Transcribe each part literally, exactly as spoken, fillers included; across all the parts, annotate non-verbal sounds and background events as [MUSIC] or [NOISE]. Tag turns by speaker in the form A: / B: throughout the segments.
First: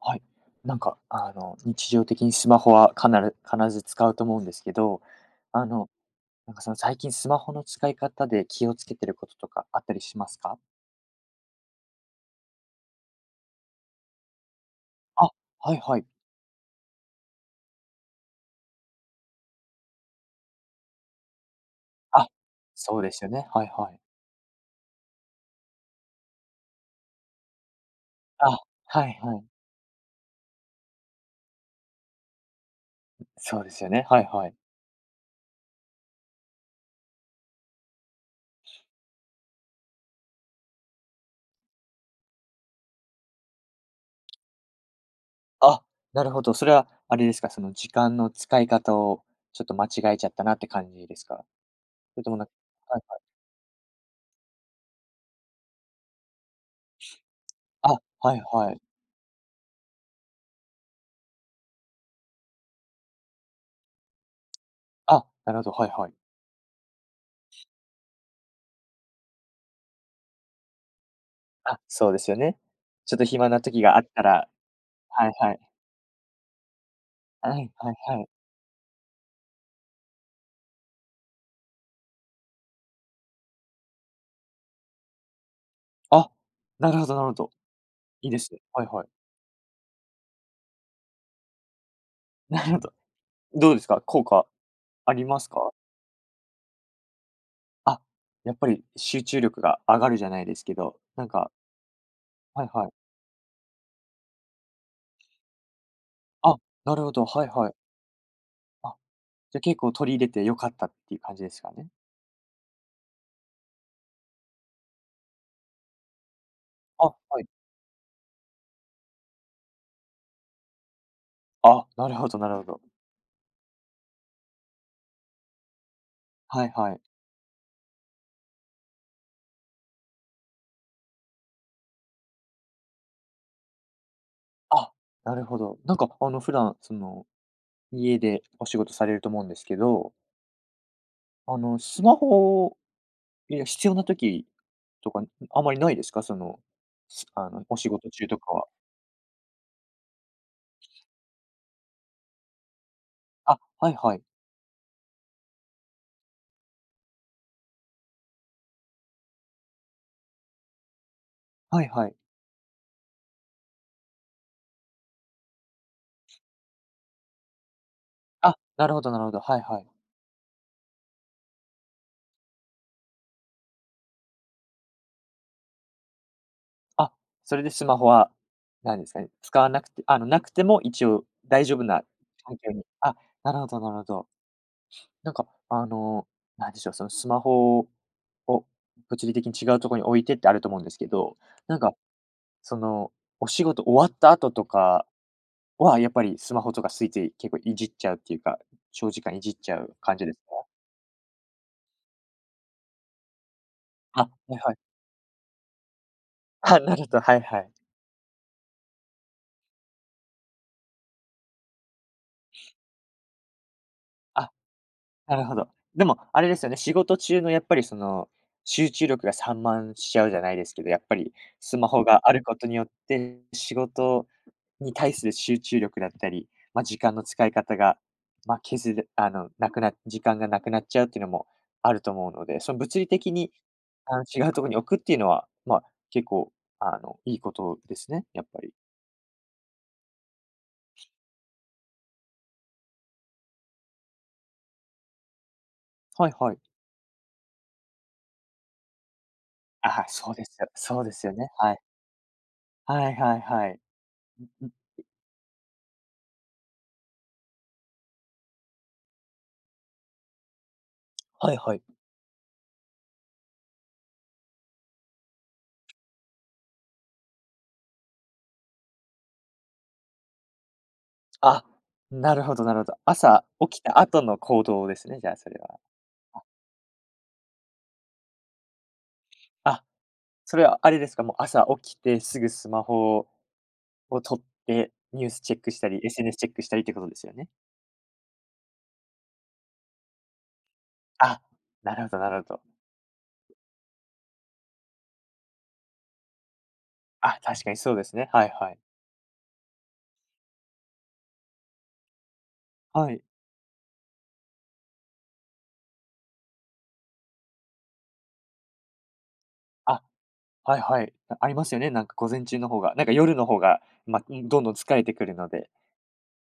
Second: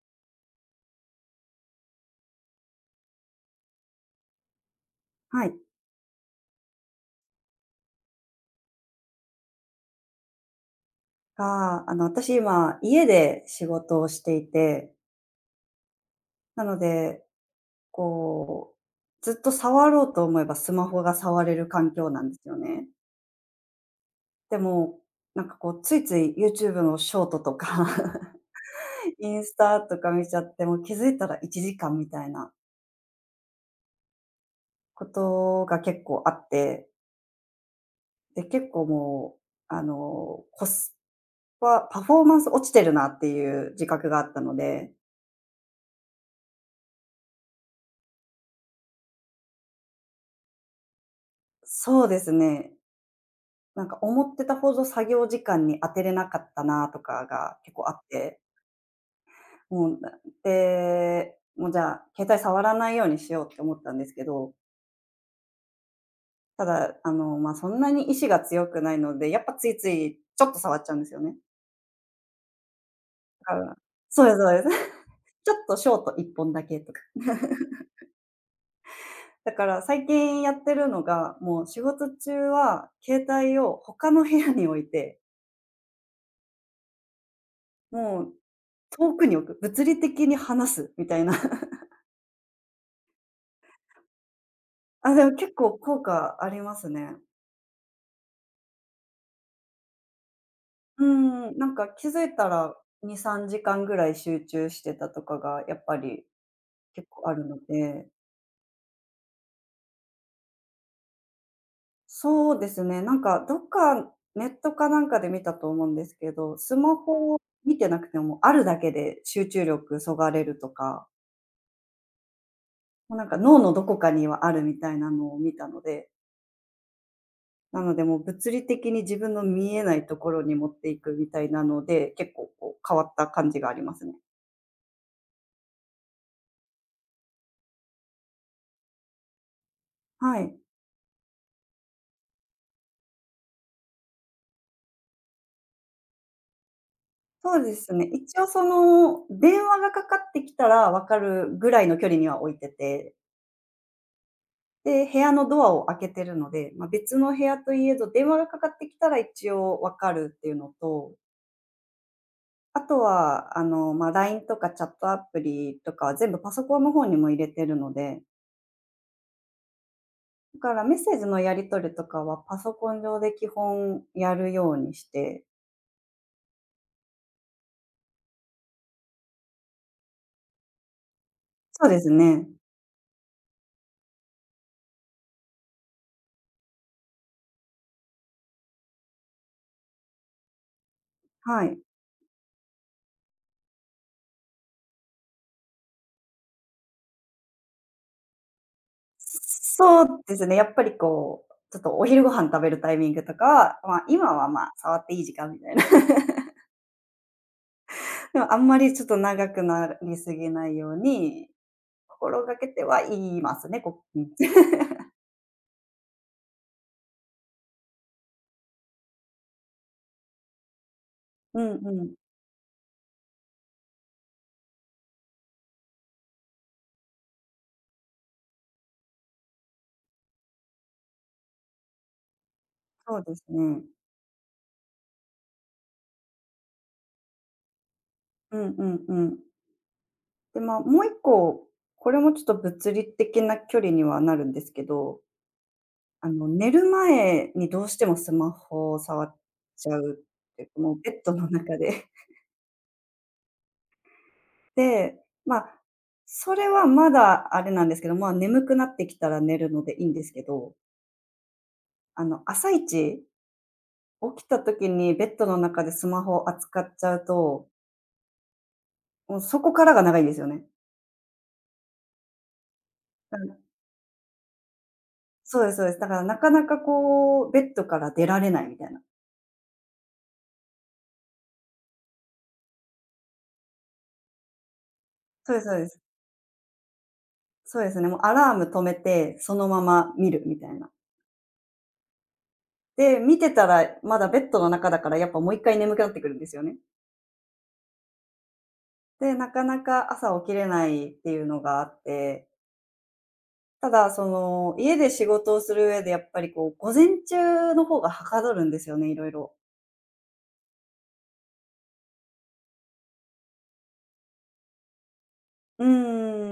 A: はい。なんか、あの、日常的にスマホはかなる必ず使うと思うんですけど、
B: はい。
A: あの、なんかその最近スマホの使い方で気をつけてることとかあったりしますか？
B: が、あの、私今、家で仕事をしていて、
A: あ、はいはい。
B: なので、こう、ずっと触ろうと思えばスマホが触れる環境な
A: あ、
B: んですよね。
A: そうですよね。はいはい。
B: でも、なんかこう、ついつい YouTube のショートとか
A: あ、はい
B: [LAUGHS] イ
A: は
B: ン
A: い。
B: スタとか見ちゃって、もう気づいたらいちじかんみたいな
A: そうですよね。はいはい。
B: ことが結構あって、で、結構もう、あの、コスパ、パフォーマンス落ちてるなっていう自覚があったので、
A: あ、なるほど。それはあれですか、その時間の使い方をちょっと間違えちゃったなって感じですか？
B: そう
A: そ
B: で
A: れと
B: す
A: もなんか、
B: ね。
A: はいはい。
B: なんか思ってたほど作業時間に当てれなかったなとかが結構あ
A: あ、
B: っ
A: は
B: て、
A: いはい。
B: もう、で、もうじゃあ、携帯触らないようにしようって思ったんですけど、
A: あ、なるほど、はいはい。
B: ただ、あの、まあ、そんなに意志が強くないので、やっぱついついちょっと触っちゃうんですよね。
A: あ、そうですよね。ちょっと
B: だ
A: 暇
B: か
A: な
B: ら
A: 時があっ
B: そ
A: た
B: うです
A: ら、
B: そうです。[LAUGHS]
A: はい
B: ち
A: は
B: ょっ
A: い。
B: とショートいっぽんだけとか。
A: はいはいはい。
B: だから最近やってるのが、もう仕事中は携帯を他の部屋に置いて、
A: あ、なるほどなるほど。
B: も
A: いい
B: う
A: ですね。はいはい。
B: 遠くに
A: [LAUGHS]
B: 置く、物理的に離すみたいな。
A: なるほど。どうですか？効果
B: あ、
A: あ
B: で
A: り
B: も
A: ます
B: 結
A: か？
B: 構効果ありますね。
A: あ、やっぱり集中力が上がるじゃないですけど、
B: う
A: なんか、
B: ん、なんか気づいた
A: はい
B: ら
A: はい。
B: に、さんじかんぐらい集中してたとかがやっぱり
A: あ、なる
B: 結
A: ほど、
B: 構あ
A: は
B: る
A: い
B: の
A: はい。
B: で、
A: あ、じゃ、結構取り入れて良かったっていう感じですかね？
B: そうですね、なんかどっかネットかなんかで見たと思うんですけど、スマ
A: あ、
B: ホを
A: はい。
B: 見てなくてもあるだけで集中力そがれるとか、
A: あ、なるほどなるほど。
B: もうなんか脳のどこかにはあるみたいなのを見たので、
A: はいはい。
B: なのでもう物理的に自分の見えないところに持っていくみたいなので、結構こう変わった感じがありますね。
A: あ、なるほど。なんかあの、普段その、家でお仕事されると思うんですけど、
B: はい。
A: あの、スマホ、いや、必要な時とか、あまりないですか？その、すあ
B: そう
A: の、
B: で
A: お仕
B: すね。
A: 事中と
B: 一応
A: か
B: そ
A: は。
B: の、電話がかかってきたら分かるぐらいの距離には置いてて、
A: あ、はいはい。
B: で、部屋のドアを開けてるので、まあ、別の部屋といえど、電話がかかってきたら一応分かるっていうのと、
A: はいはい。
B: あとは、あの、まあ、ライン とかチャットアプリとかは全部パソコンの方にも入れてるので、
A: あ、なるほどなるほど。はいはい。
B: だからメッセージのやり取りとかはパソコン上で基本やるようにして。
A: あ、それでスマホは、なんですかね、使わなくてあの、なくても一応大丈夫
B: そうで
A: な
B: すね。
A: 環境に、あ、なるほどなるほど。なんか、あの、なんでしょう、そのスマホを物理的に違うところに置いてってあると思うんですけど、
B: は
A: な
B: い。
A: んか、その、お仕事終わった後とかは、やっぱりスマホとかついつい結構いじっちゃうっていうか、長時間いじっちゃう
B: そう
A: 感じで
B: で
A: すか？
B: すね、やっぱりこう、ちょっとお昼ご飯食べるタイミングとかは、まあ、
A: あ、
B: 今は、
A: はい
B: まあ、
A: はい。
B: 触っていい時間みたいな。
A: あ、なると、はいはい。
B: [LAUGHS] でもあんまりちょっと長くなりすぎないように、心がけてはいますね、こううん。
A: あ、
B: [LAUGHS]
A: なるほど。でも、あれですよね、仕事中のやっぱりその、集中力が散漫しちゃうじゃないですけど、やっぱり
B: うん
A: スマ
B: う
A: ホ
B: ん、
A: があることによって、仕事に対する集中力だったり、まあ、時間の使い方が、まあ、削れあの、なくな時間がなくなっちゃうっていうのもあると思うので、その物理
B: そう
A: 的
B: です
A: に、
B: ね。
A: あの、違うところに置くっていうのは、まあ、結構、あの、いいことですね、やっ
B: う
A: ぱり。
B: んうんうん。で、まあ、もう一個、これもちょっと物理的な距離にはなるんですけど、あ
A: はい
B: の、
A: はい。
B: 寝る前にどうしてもスマホを触っちゃ
A: ああ、
B: う
A: そうで
B: っ
A: す
B: ていう
A: よ
B: か、もう
A: そう
B: ベ
A: で
B: ッ
A: すよ
B: ドの
A: ね。は
B: 中
A: い。
B: で
A: はいはいはい。ん、
B: で、まあ、それはまだあれなんですけど、まあ、眠くなってきたら寝るのでいいんですけど、
A: はいはい。
B: あの、朝一、起きた時にベッドの中でスマホを扱っちゃうと、もうそこからが長いんですよね。
A: あ、なるほどなるほど。
B: だか
A: 朝
B: ら
A: 起きた後の行動ですね、じゃあそれ
B: そうです
A: は。
B: そうです。だからなかなかこう、ベッドから出られないみたいな。
A: あ、それはあれですか、もう朝起きてすぐスマホを取ってニュース
B: そ
A: チ
B: う
A: ェ
B: で
A: ッ
B: す
A: ク
B: そう
A: し
B: で
A: た
B: す。
A: り、エスエヌエス チェックしたりってことですよね？
B: そうですね。もうアラーム止めて、そのまま見るみたいな。
A: あ、なるほどなるほど。
B: で、見てたらまだベッドの中だからやっぱもう一回眠くなってくるんですよね。
A: あ、確かにそうですね。はいはい。
B: で、なかなか朝起きれないっていうのがあって。
A: はい。
B: ただ、その、家で仕事をする上でやっぱりこう、午前中の方がはかどるんですよね、いろいろ
A: あ、はいはい。あ、ありますよね、なんか午前中の方が、なんか夜の方が、ま、ん、どんどん疲れてくるので、
B: う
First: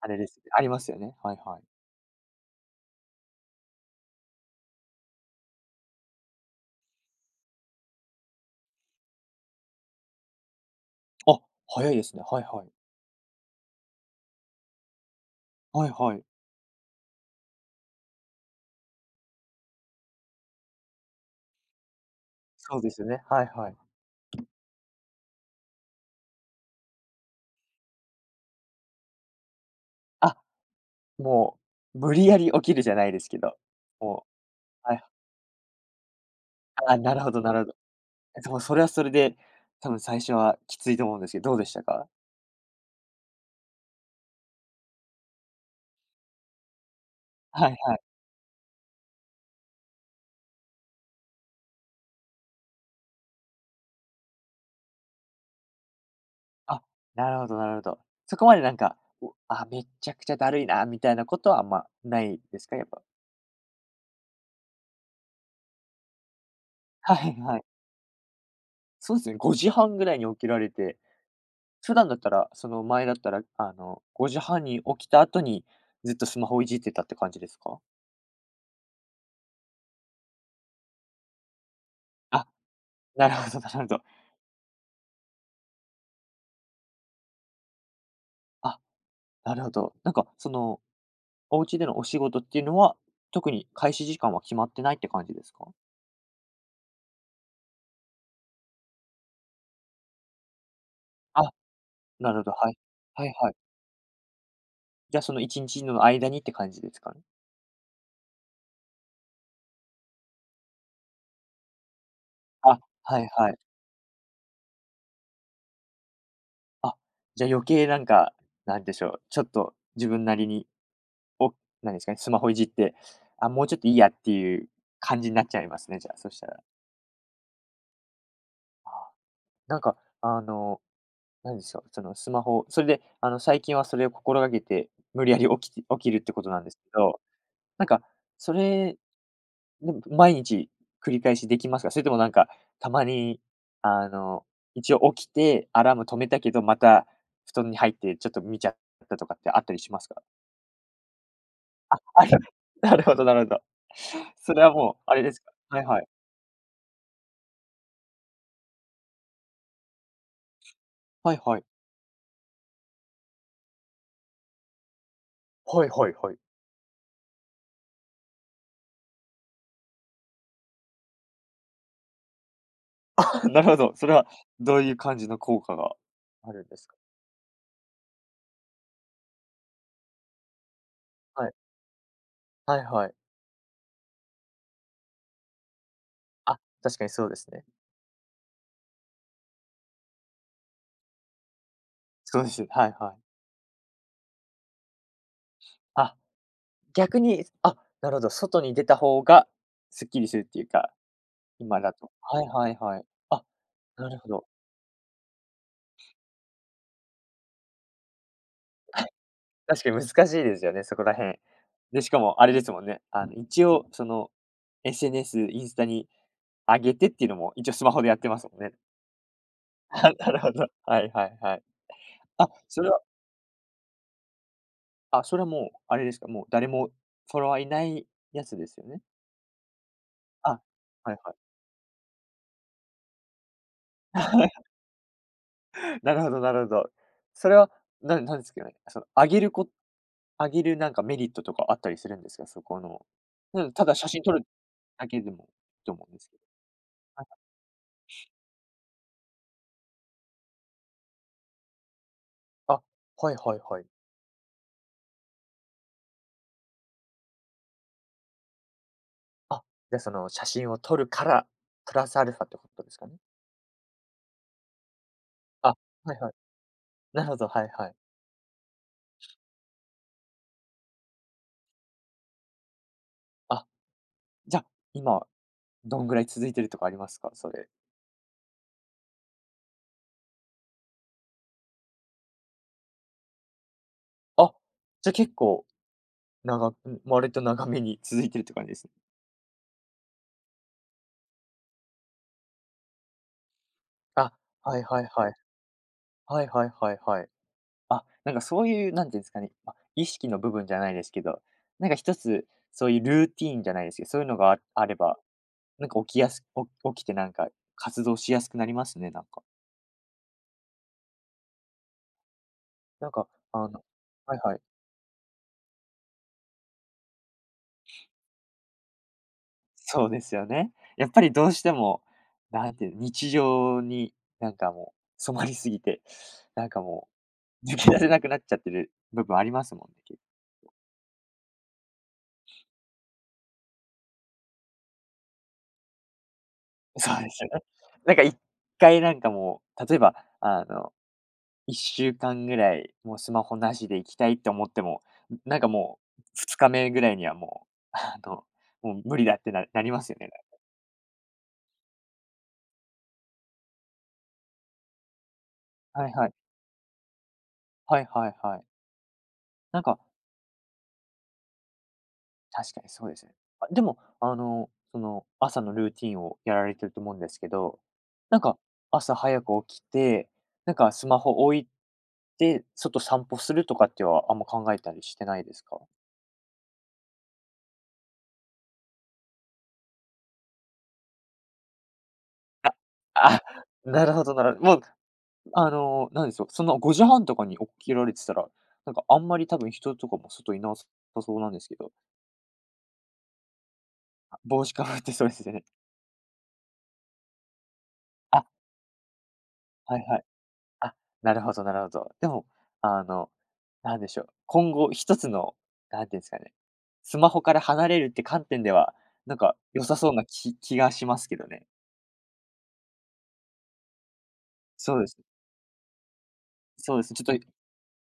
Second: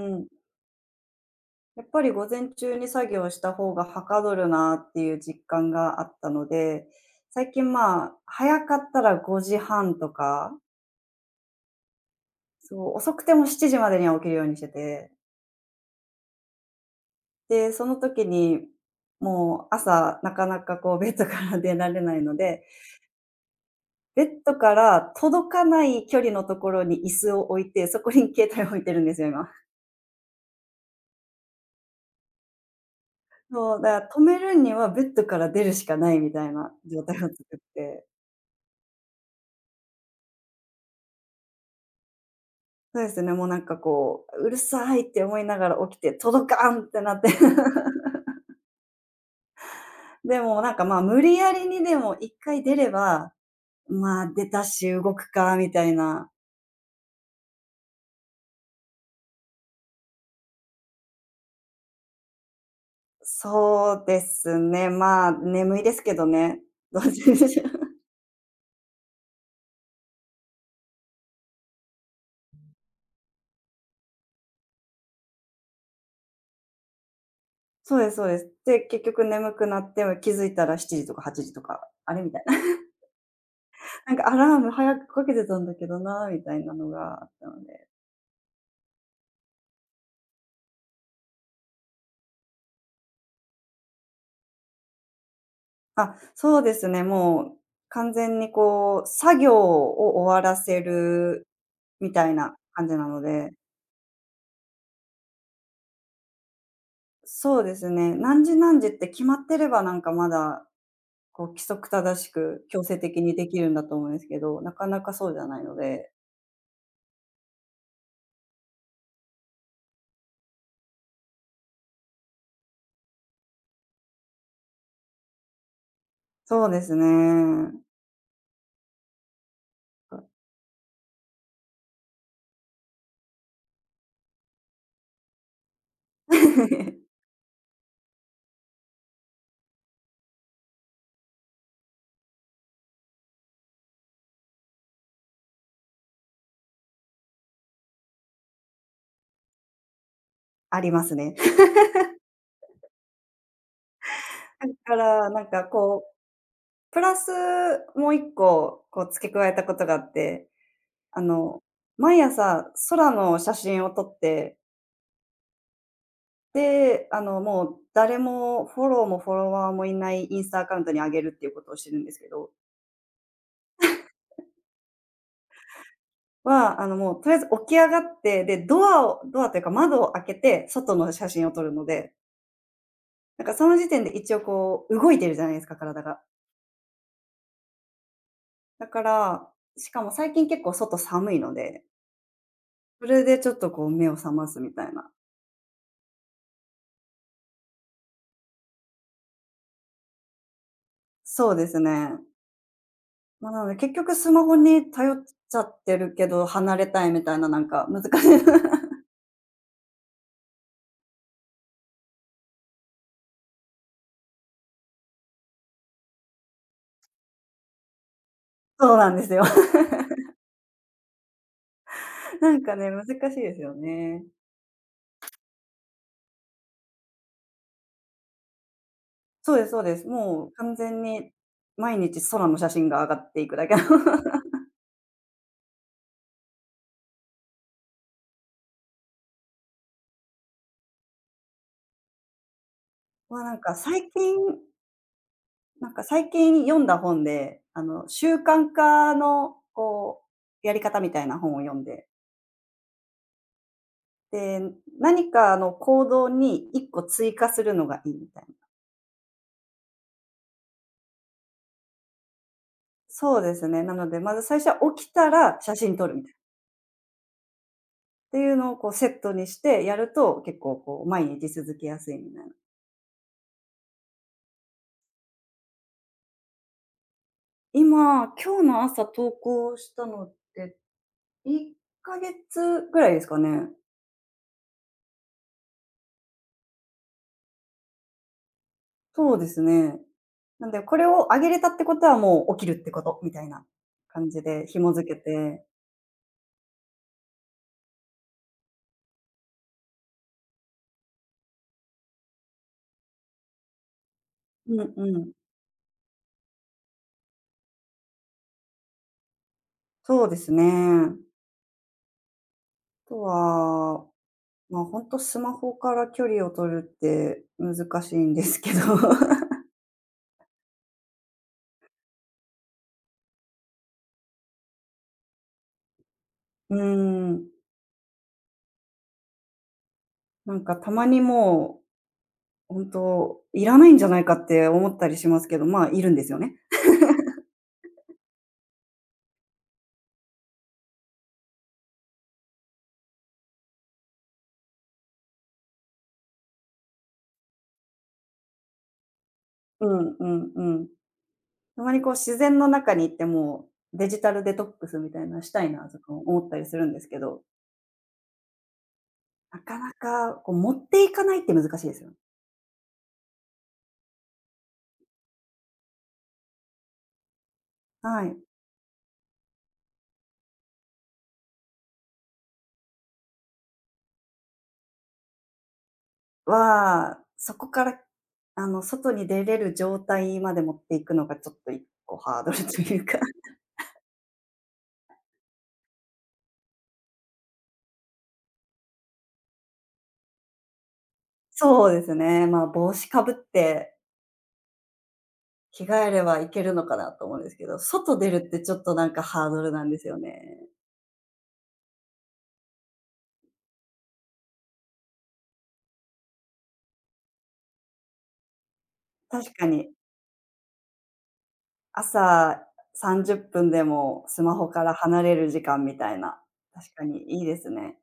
A: あれで
B: ん。
A: すね、ありますよね。はいはい。
B: やっぱり午前中に作業した方がはかどるなっていう実感があったので、最近、まあ、早かったらごじはんとか、
A: あ、早いですね。はいはい。
B: そう、遅くてもしちじまでには起きるようにしてて、
A: はいはい。
B: で、その時に、もう朝なかなかこうベッドから出られないので、
A: そうですよね。はいはい。
B: ベッドから届かない距離のところに椅子を置いて、そこに携帯を置いてるんですよ、今。
A: あ、もう、無理やり起きるじゃないですけど、
B: そう、だから止
A: も
B: めるに
A: う、
B: は
A: は
B: ベ
A: い、
B: ッドから出るしかないみたいな
A: あ、
B: 状
A: な
B: 態
A: る
B: を
A: ほ
B: 作
A: どな
B: っ
A: るほど。
B: て、
A: え、でもそれはそれで、多分最初はきついと思うんですけど、どうでしたか？
B: そうですね、もうなんかこう、うるさいって思いながら起きて、届かんってなって。
A: はいはい。
B: [LAUGHS] でもなんかまあ無理やりにでも一回出れば、まあ出たし動くかみたいな。
A: あ、なるほどなるほど。そこまでなんか、お「あ、めっちゃくちゃだるいな」みたいなことはあんまないですか？やっぱ。
B: そうですね、まあ眠いですけどね。[LAUGHS] ど
A: [LAUGHS]
B: う
A: はいは
B: せ
A: い。
B: [LAUGHS]
A: そうですね、ごじはんぐらいに起きられて、普段だったら、その前だったら、あの、ごじはんに起きた後に、ずっとスマホをいじってたって感じですか？
B: そうですそうです。で、結局眠くなって気づいたらしちじとかはちじとか、あれみたい
A: あ、
B: な。
A: なるほどなるほど。
B: [LAUGHS] なんかアラーム早くかけてたんだけどなみたいなのがあったので。
A: あ、なるほど。なんかその、お家でのお仕事っていうのは、特に開始時間は決まってないって感じですか？
B: あ、そうですね、もう完全にこう、作業を終わらせ
A: あ、
B: るみた
A: な
B: い
A: るほど、
B: な
A: はい。
B: 感じなの
A: はいは
B: で、
A: い。じゃ、そのいちにちの間にって感じですかね？
B: そうですね、何時何時って決まってればなんかまだ、こう規則正しく
A: あ、
B: 強制
A: は
B: 的
A: い
B: にで
A: はい。
B: きるんだと思うんですけど、なかなかそうじゃないので。
A: あ、じゃ、余計なんか、なんでしょう、ちょっと自分なりに、おなんですかね、スマホいじって、あ、もうちょっといいやっていう感じになっちゃいますね、じゃあ、そしたら。
B: そうですね。
A: なんか、あの、なんでしょう、そのスマホ、それで、あの、最近はそれを心がけて、無理やり起きて起きるってことなんですけ
B: [LAUGHS]
A: ど、なんか、それでも、毎日繰り返しできますか？それともなんか、たまに、あの、一応起きて、アラーム止めたけど、また布団に入ってちょっと見ちゃったとかってあったりしますか？
B: ありますね。
A: [LAUGHS] あれ、[LAUGHS] なるほどなるほど。それ
B: だ
A: は
B: か
A: もうあれ
B: ら
A: です
B: なん
A: か？
B: か
A: はいは
B: こ
A: い。
B: う、プラスもう一個こう付け加えたことがあって、あ
A: はいは
B: の、
A: い。
B: 毎朝空の写真を撮って
A: はいはいはい。
B: で、あの、もう誰もフォローもフォロワーもいないインスタアカウントに上げるっていうことをしてるんですけど、
A: [LAUGHS] あ、なるほど。それはどういう感じの効果があるんで
B: は、あ
A: す
B: の、
A: か？
B: もうとりあえず起き上がって、で、ドアをドアというか窓を開けて、外の写真
A: は
B: を
A: い。
B: 撮るので、
A: はいはい。
B: なんかその時点で一応こう動いてるじゃないですか、体が。
A: あ、確かにそうですね。
B: だから、しかも最近結構外寒いので、
A: そうです。はい
B: そ
A: はい。
B: れでちょっとこう目を覚ますみたいな。
A: あ、逆に、あ、なるほど、外に出た方がすっきりするっていうか、
B: そうです
A: 今だ
B: ね。
A: と。はいはいはい。あ、
B: まあ、なので結
A: な
B: 局
A: るほ
B: スマ
A: ど。
B: ホに頼っちゃってるけど、離れたいみたいな、なんか難しい。 [LAUGHS]
A: 確かに難しいですよね、そこら辺。で、しかもあれですもんね、あの、一応その エスエヌエス、インスタに上げてっていうのも、一応スマホでやってますもんね。
B: そうなんですよ。
A: [LAUGHS] あ、なるほど。はいはいはい。
B: [LAUGHS]
A: あ、
B: なんか
A: そ
B: ね、
A: れは、
B: 難しいですよね。
A: あ、それはもうあれですか、もう誰もフォロワーいないやつですよね？
B: そうですそうです。もう
A: あ、
B: 完全
A: はい
B: に
A: はい。
B: 毎日空の写真が上がっていくだけの。
A: [LAUGHS] なるほどなるほど。それは、ななんですかね、その上げるこ上げるなんかメリットとかあったりするんですか？そこの。
B: [LAUGHS] まあ、なん
A: うん、
B: か
A: ただ写
B: 最
A: 真撮
B: 近
A: るだけでもいい
B: な
A: と
B: んか
A: 思うんで
B: 最
A: すけ
B: 近読んだ本で、あの、習慣化のこう、やり方みたいな本を読んで、
A: ど。あ、はいはいはい。
B: で、何かの行動にいっこ追加するのがいいみたいな。
A: あ、じゃあその写真を撮るから、プラスアルファってことですかね？
B: そうですね。なので、まず最初は起きたら
A: あ、
B: 写真撮
A: は
B: る
A: い
B: みた
A: は
B: い
A: い。
B: な。
A: なるほど、はいはい。
B: っていうのをこうセットにしてやると、結構こう毎日続けやすいみたいな。
A: あ、じゃ、今どんぐらい続いてるとかありますか？それ。
B: 今、今日の朝投稿したのっていっかげつぐらいですかね。
A: あ、じゃあ結構長がん、割と長めに続いてるって感じですね。
B: そうですね。なんで、これを上げれたってことはもう起きるってことみたいな感
A: あ、
B: じで
A: はい
B: 紐
A: はい
B: 付け
A: はい。
B: て。
A: はいはいはいはい。あ、なんかそういう、なんていうんですかね、まあ、意識の部分じゃないですけど、なんか一つそういうルーティーンじゃないですけど、そういうのがあ、
B: う
A: あ
B: ん
A: れ
B: う
A: ば
B: ん。
A: なんか起きやすお起きてなんか活動しやすくなりますね、なんか。
B: そうですね。
A: な
B: あ
A: ん
B: と
A: か、あの、
B: は、
A: はいはい。
B: まあ、ほんとスマホから距離を取るって難しいんですけど。
A: そうですよね。やっぱりどうしても、なんていう、日常になんかもう染まりすぎて、な
B: [LAUGHS]
A: ん
B: う
A: かも
B: ーん、
A: う抜け出せなくなっちゃってる部分ありますもんね、け
B: なんかたまにもう、ほんといらないんじゃないかって思ったりしますけど、まあ、いるんですよね。
A: そうですよね。なんか一回なんかもう、例えばあのいっしゅうかんぐらい、もうスマホなしで行きたいって思っても、なんかもうふつかめぐらいにはもう、あの、もう無理だってなな
B: う
A: ります
B: ん
A: よ
B: う
A: ね。
B: んうん。たまにこう自然の中に行ってもう、デジタルデトックスみたいなのしたいなと
A: はい
B: か
A: はい。
B: 思ったりするんですけど、
A: はいはいはい。
B: なか
A: なん
B: な
A: か、
B: かこう持っていかないって難しいですよ。
A: 確かにそうですね。あ、でも、あの、その、朝のルーティンをやられてると思うんですけど、
B: はい。
A: なんか、朝早く起きて、なんかスマホ置いて、外散歩するとかっては、あんま考えたりしてないですか？
B: は、そこから、あの、外に出れる状態まで持っていくのがちょっと一個ハードルというか。
A: あ、
B: [LAUGHS]
A: なるほどなるほど。もう、あの、なんでしょう、そのごじはんとかに起きられてたら、なんかあんまり多分人とかも外いなさそうなんですけ
B: そ
A: ど、
B: うですね、まあ、帽子かぶって
A: 帽子かぶってそうですよね。
B: 着替えればいけるのかなと思うんですけど、外出る
A: あ、
B: ってちょっとなんかハードルなんで
A: はい
B: すよ
A: はい。
B: ね。
A: あ、なるほどなるほど。でも、あの、なんでしょう、今後一つの、なんていうんですかね、スマホから離れるって観点では、なん
B: 確
A: か
B: か
A: 良
B: に。
A: さそうなき気がしますけどね。
B: 朝さんじゅっぷんでもスマホから
A: そうです。
B: 離れる時間みたいな。確
A: そう
B: か
A: です
B: に
A: ね。ちょっ
B: いい
A: と、
B: ですね。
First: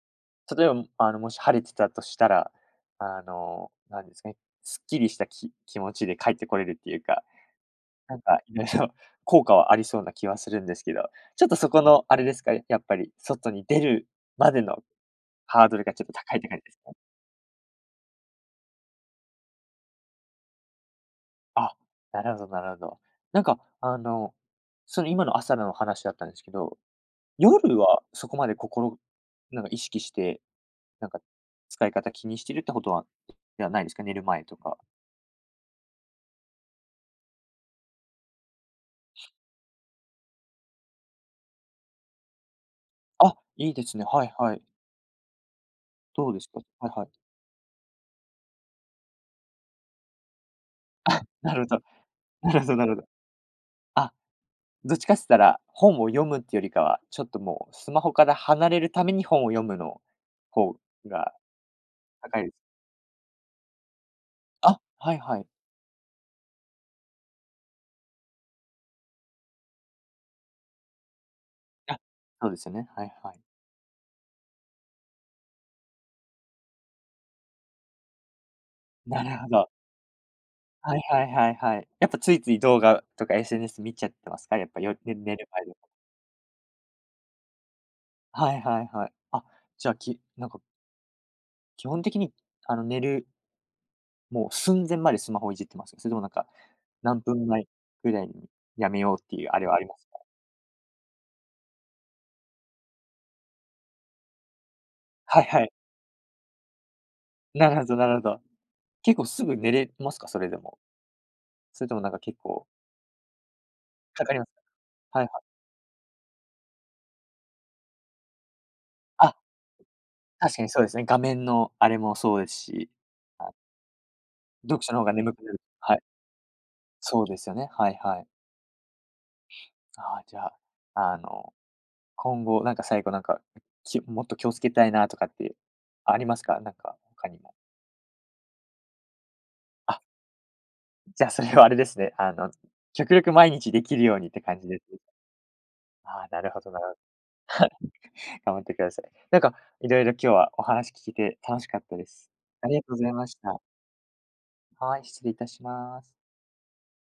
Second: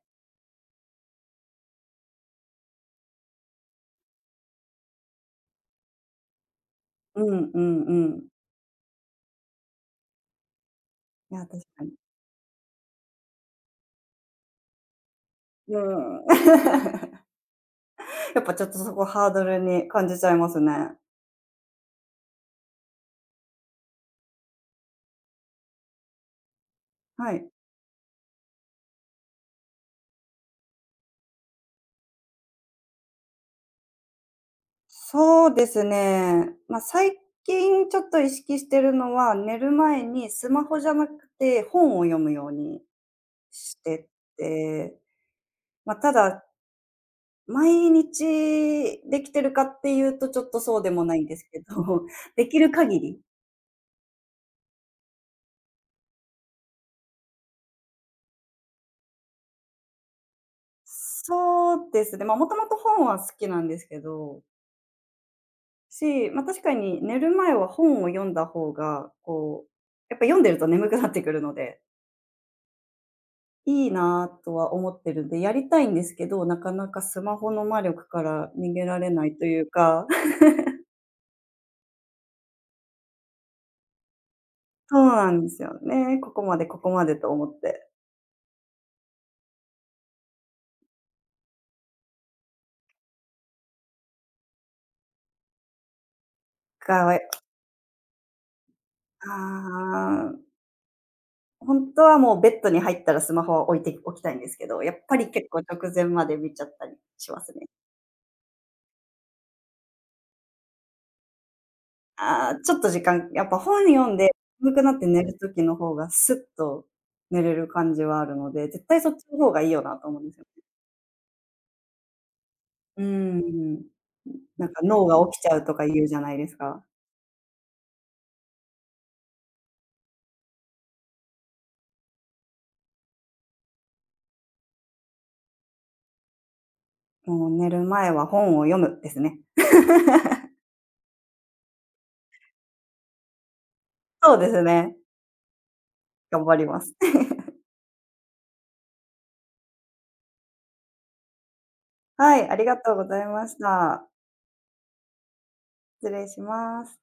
A: 例えば、あの、もし晴れてたとしたら、あの、なんですかね、すっきりしたき気持ちで帰ってこれるっていう
B: う
A: か、
B: んうんう
A: なん
B: ん。
A: かいろいろ [LAUGHS] 効果はありそうな気はするんですけど、
B: い
A: ち
B: や、
A: ょっと
B: 確
A: そこ
B: かに。
A: のあれですか、やっぱり、外に出るまでのハード
B: う
A: ルがちょっと高いって感じですか？
B: ん。[LAUGHS] やっぱちょっとそこハードルに感じちゃいますね。
A: あ、なるほどなるほど。なんか、あの、その今の朝の話だったんですけど、
B: はい。
A: 夜はそこまで心なんか意識して、なんか使い方気にしてるってことはではないですか？寝る前とか。
B: そうですね。ま、最近ちょっと意識してるのは、寝る前にスマホじゃなくて本を読むように
A: あ、いい
B: し
A: ですね。
B: て
A: はいはい。
B: て、ま、た
A: どうで
B: だ
A: すか？はいはい。
B: 毎日できてるかっていうと、ちょっとそうでもない
A: あ、
B: んです
A: な
B: け
A: るほど。
B: ど、[LAUGHS] で
A: な
B: き
A: るほ
B: る
A: どなる
B: 限
A: ほど。
B: り
A: あ、どっちかって言ったら、本を読むってよりかは、ちょっともうスマホから離れるために本を読むの方が
B: そうですね、ま、
A: 高い
B: も
A: です。
B: ともと本は好きなんですけど、
A: あ、はいはい。
B: し、ま、確かに寝る前は本を読んだ方が、こう、やっぱ読んでると眠くなってくるので、
A: あ、そうですよね。はいはい。
B: いいなとは思ってるんで、やりたいんですけど、なかなかスマホの魔力から逃げられ
A: な
B: ない
A: る
B: と
A: ほ
B: いう
A: ど。
B: か、[LAUGHS]
A: はいはいはいはい。やっぱついつい動画とか エスエヌエス 見ちゃってますか？やっぱよ
B: そう
A: ね、
B: な
A: 寝
B: ん
A: る
B: です
A: 前でも、
B: よね。ここまでここまでと思って。
A: はいはいはい。あ、じゃあ、きなんか基本的に、あの、寝る、もう寸前までスマホいじってます？それともなんか、
B: かわい
A: 何分前ぐらいにやめようっ
B: あ
A: ていうあれはありますか？
B: あ。ほんとはもうベッドに入ったらスマホは置いておきたいんですけど、やっぱ
A: [LAUGHS]
B: り
A: はい
B: 結構
A: はい。
B: 直前まで見ちゃったりします
A: [LAUGHS]
B: ね。
A: なるほどなるほど。結構すぐ寝れますか？それでも。それともなんか結
B: ああ、
A: 構
B: ちょっと時間やっぱ本読ん
A: か
B: で、
A: かります
B: 眠くなって
A: か？
B: 寝
A: はい
B: る
A: はい。
B: 時の方がスッと寝れる感じはあるので、絶対そっち
A: あ、
B: の方がいいよなと思うんですよ。
A: 確かにそうですね。画面のあれもそうですし、
B: うー
A: あ、
B: ん。なんか
A: 読書の
B: 脳
A: 方が
B: が
A: 眠
B: 起き
A: く
B: ち
A: な
B: ゃ
A: る、
B: うとか
A: はい、
B: 言うじゃないですか。
A: そうですよね。はいはい。ああ、じゃあ、あの、今後、なんか最後なんか、きもっと気をつけたいなとかってありますか？なんか他に
B: もう
A: も。
B: 寝る前は本を読むですね。
A: あ、
B: [LAUGHS]
A: じゃあそれはあれですね、あの、極力毎日できるようにっ
B: そう
A: て
B: で
A: 感
B: す
A: じです
B: ね。
A: ね。ああ、な
B: 頑
A: る
B: 張
A: ほ
B: り
A: どな
B: ま
A: る
B: す。
A: ほど。頑張ってください。なんかいろいろ今日はお話聞けて楽しかったです。
B: はい、あり
A: あ
B: が
A: りがと
B: とう
A: うご
B: ご
A: ざい
B: ざい
A: まし
B: まし
A: た。
B: た。
A: はい、失礼いたしま
B: 失
A: す。
B: 礼します。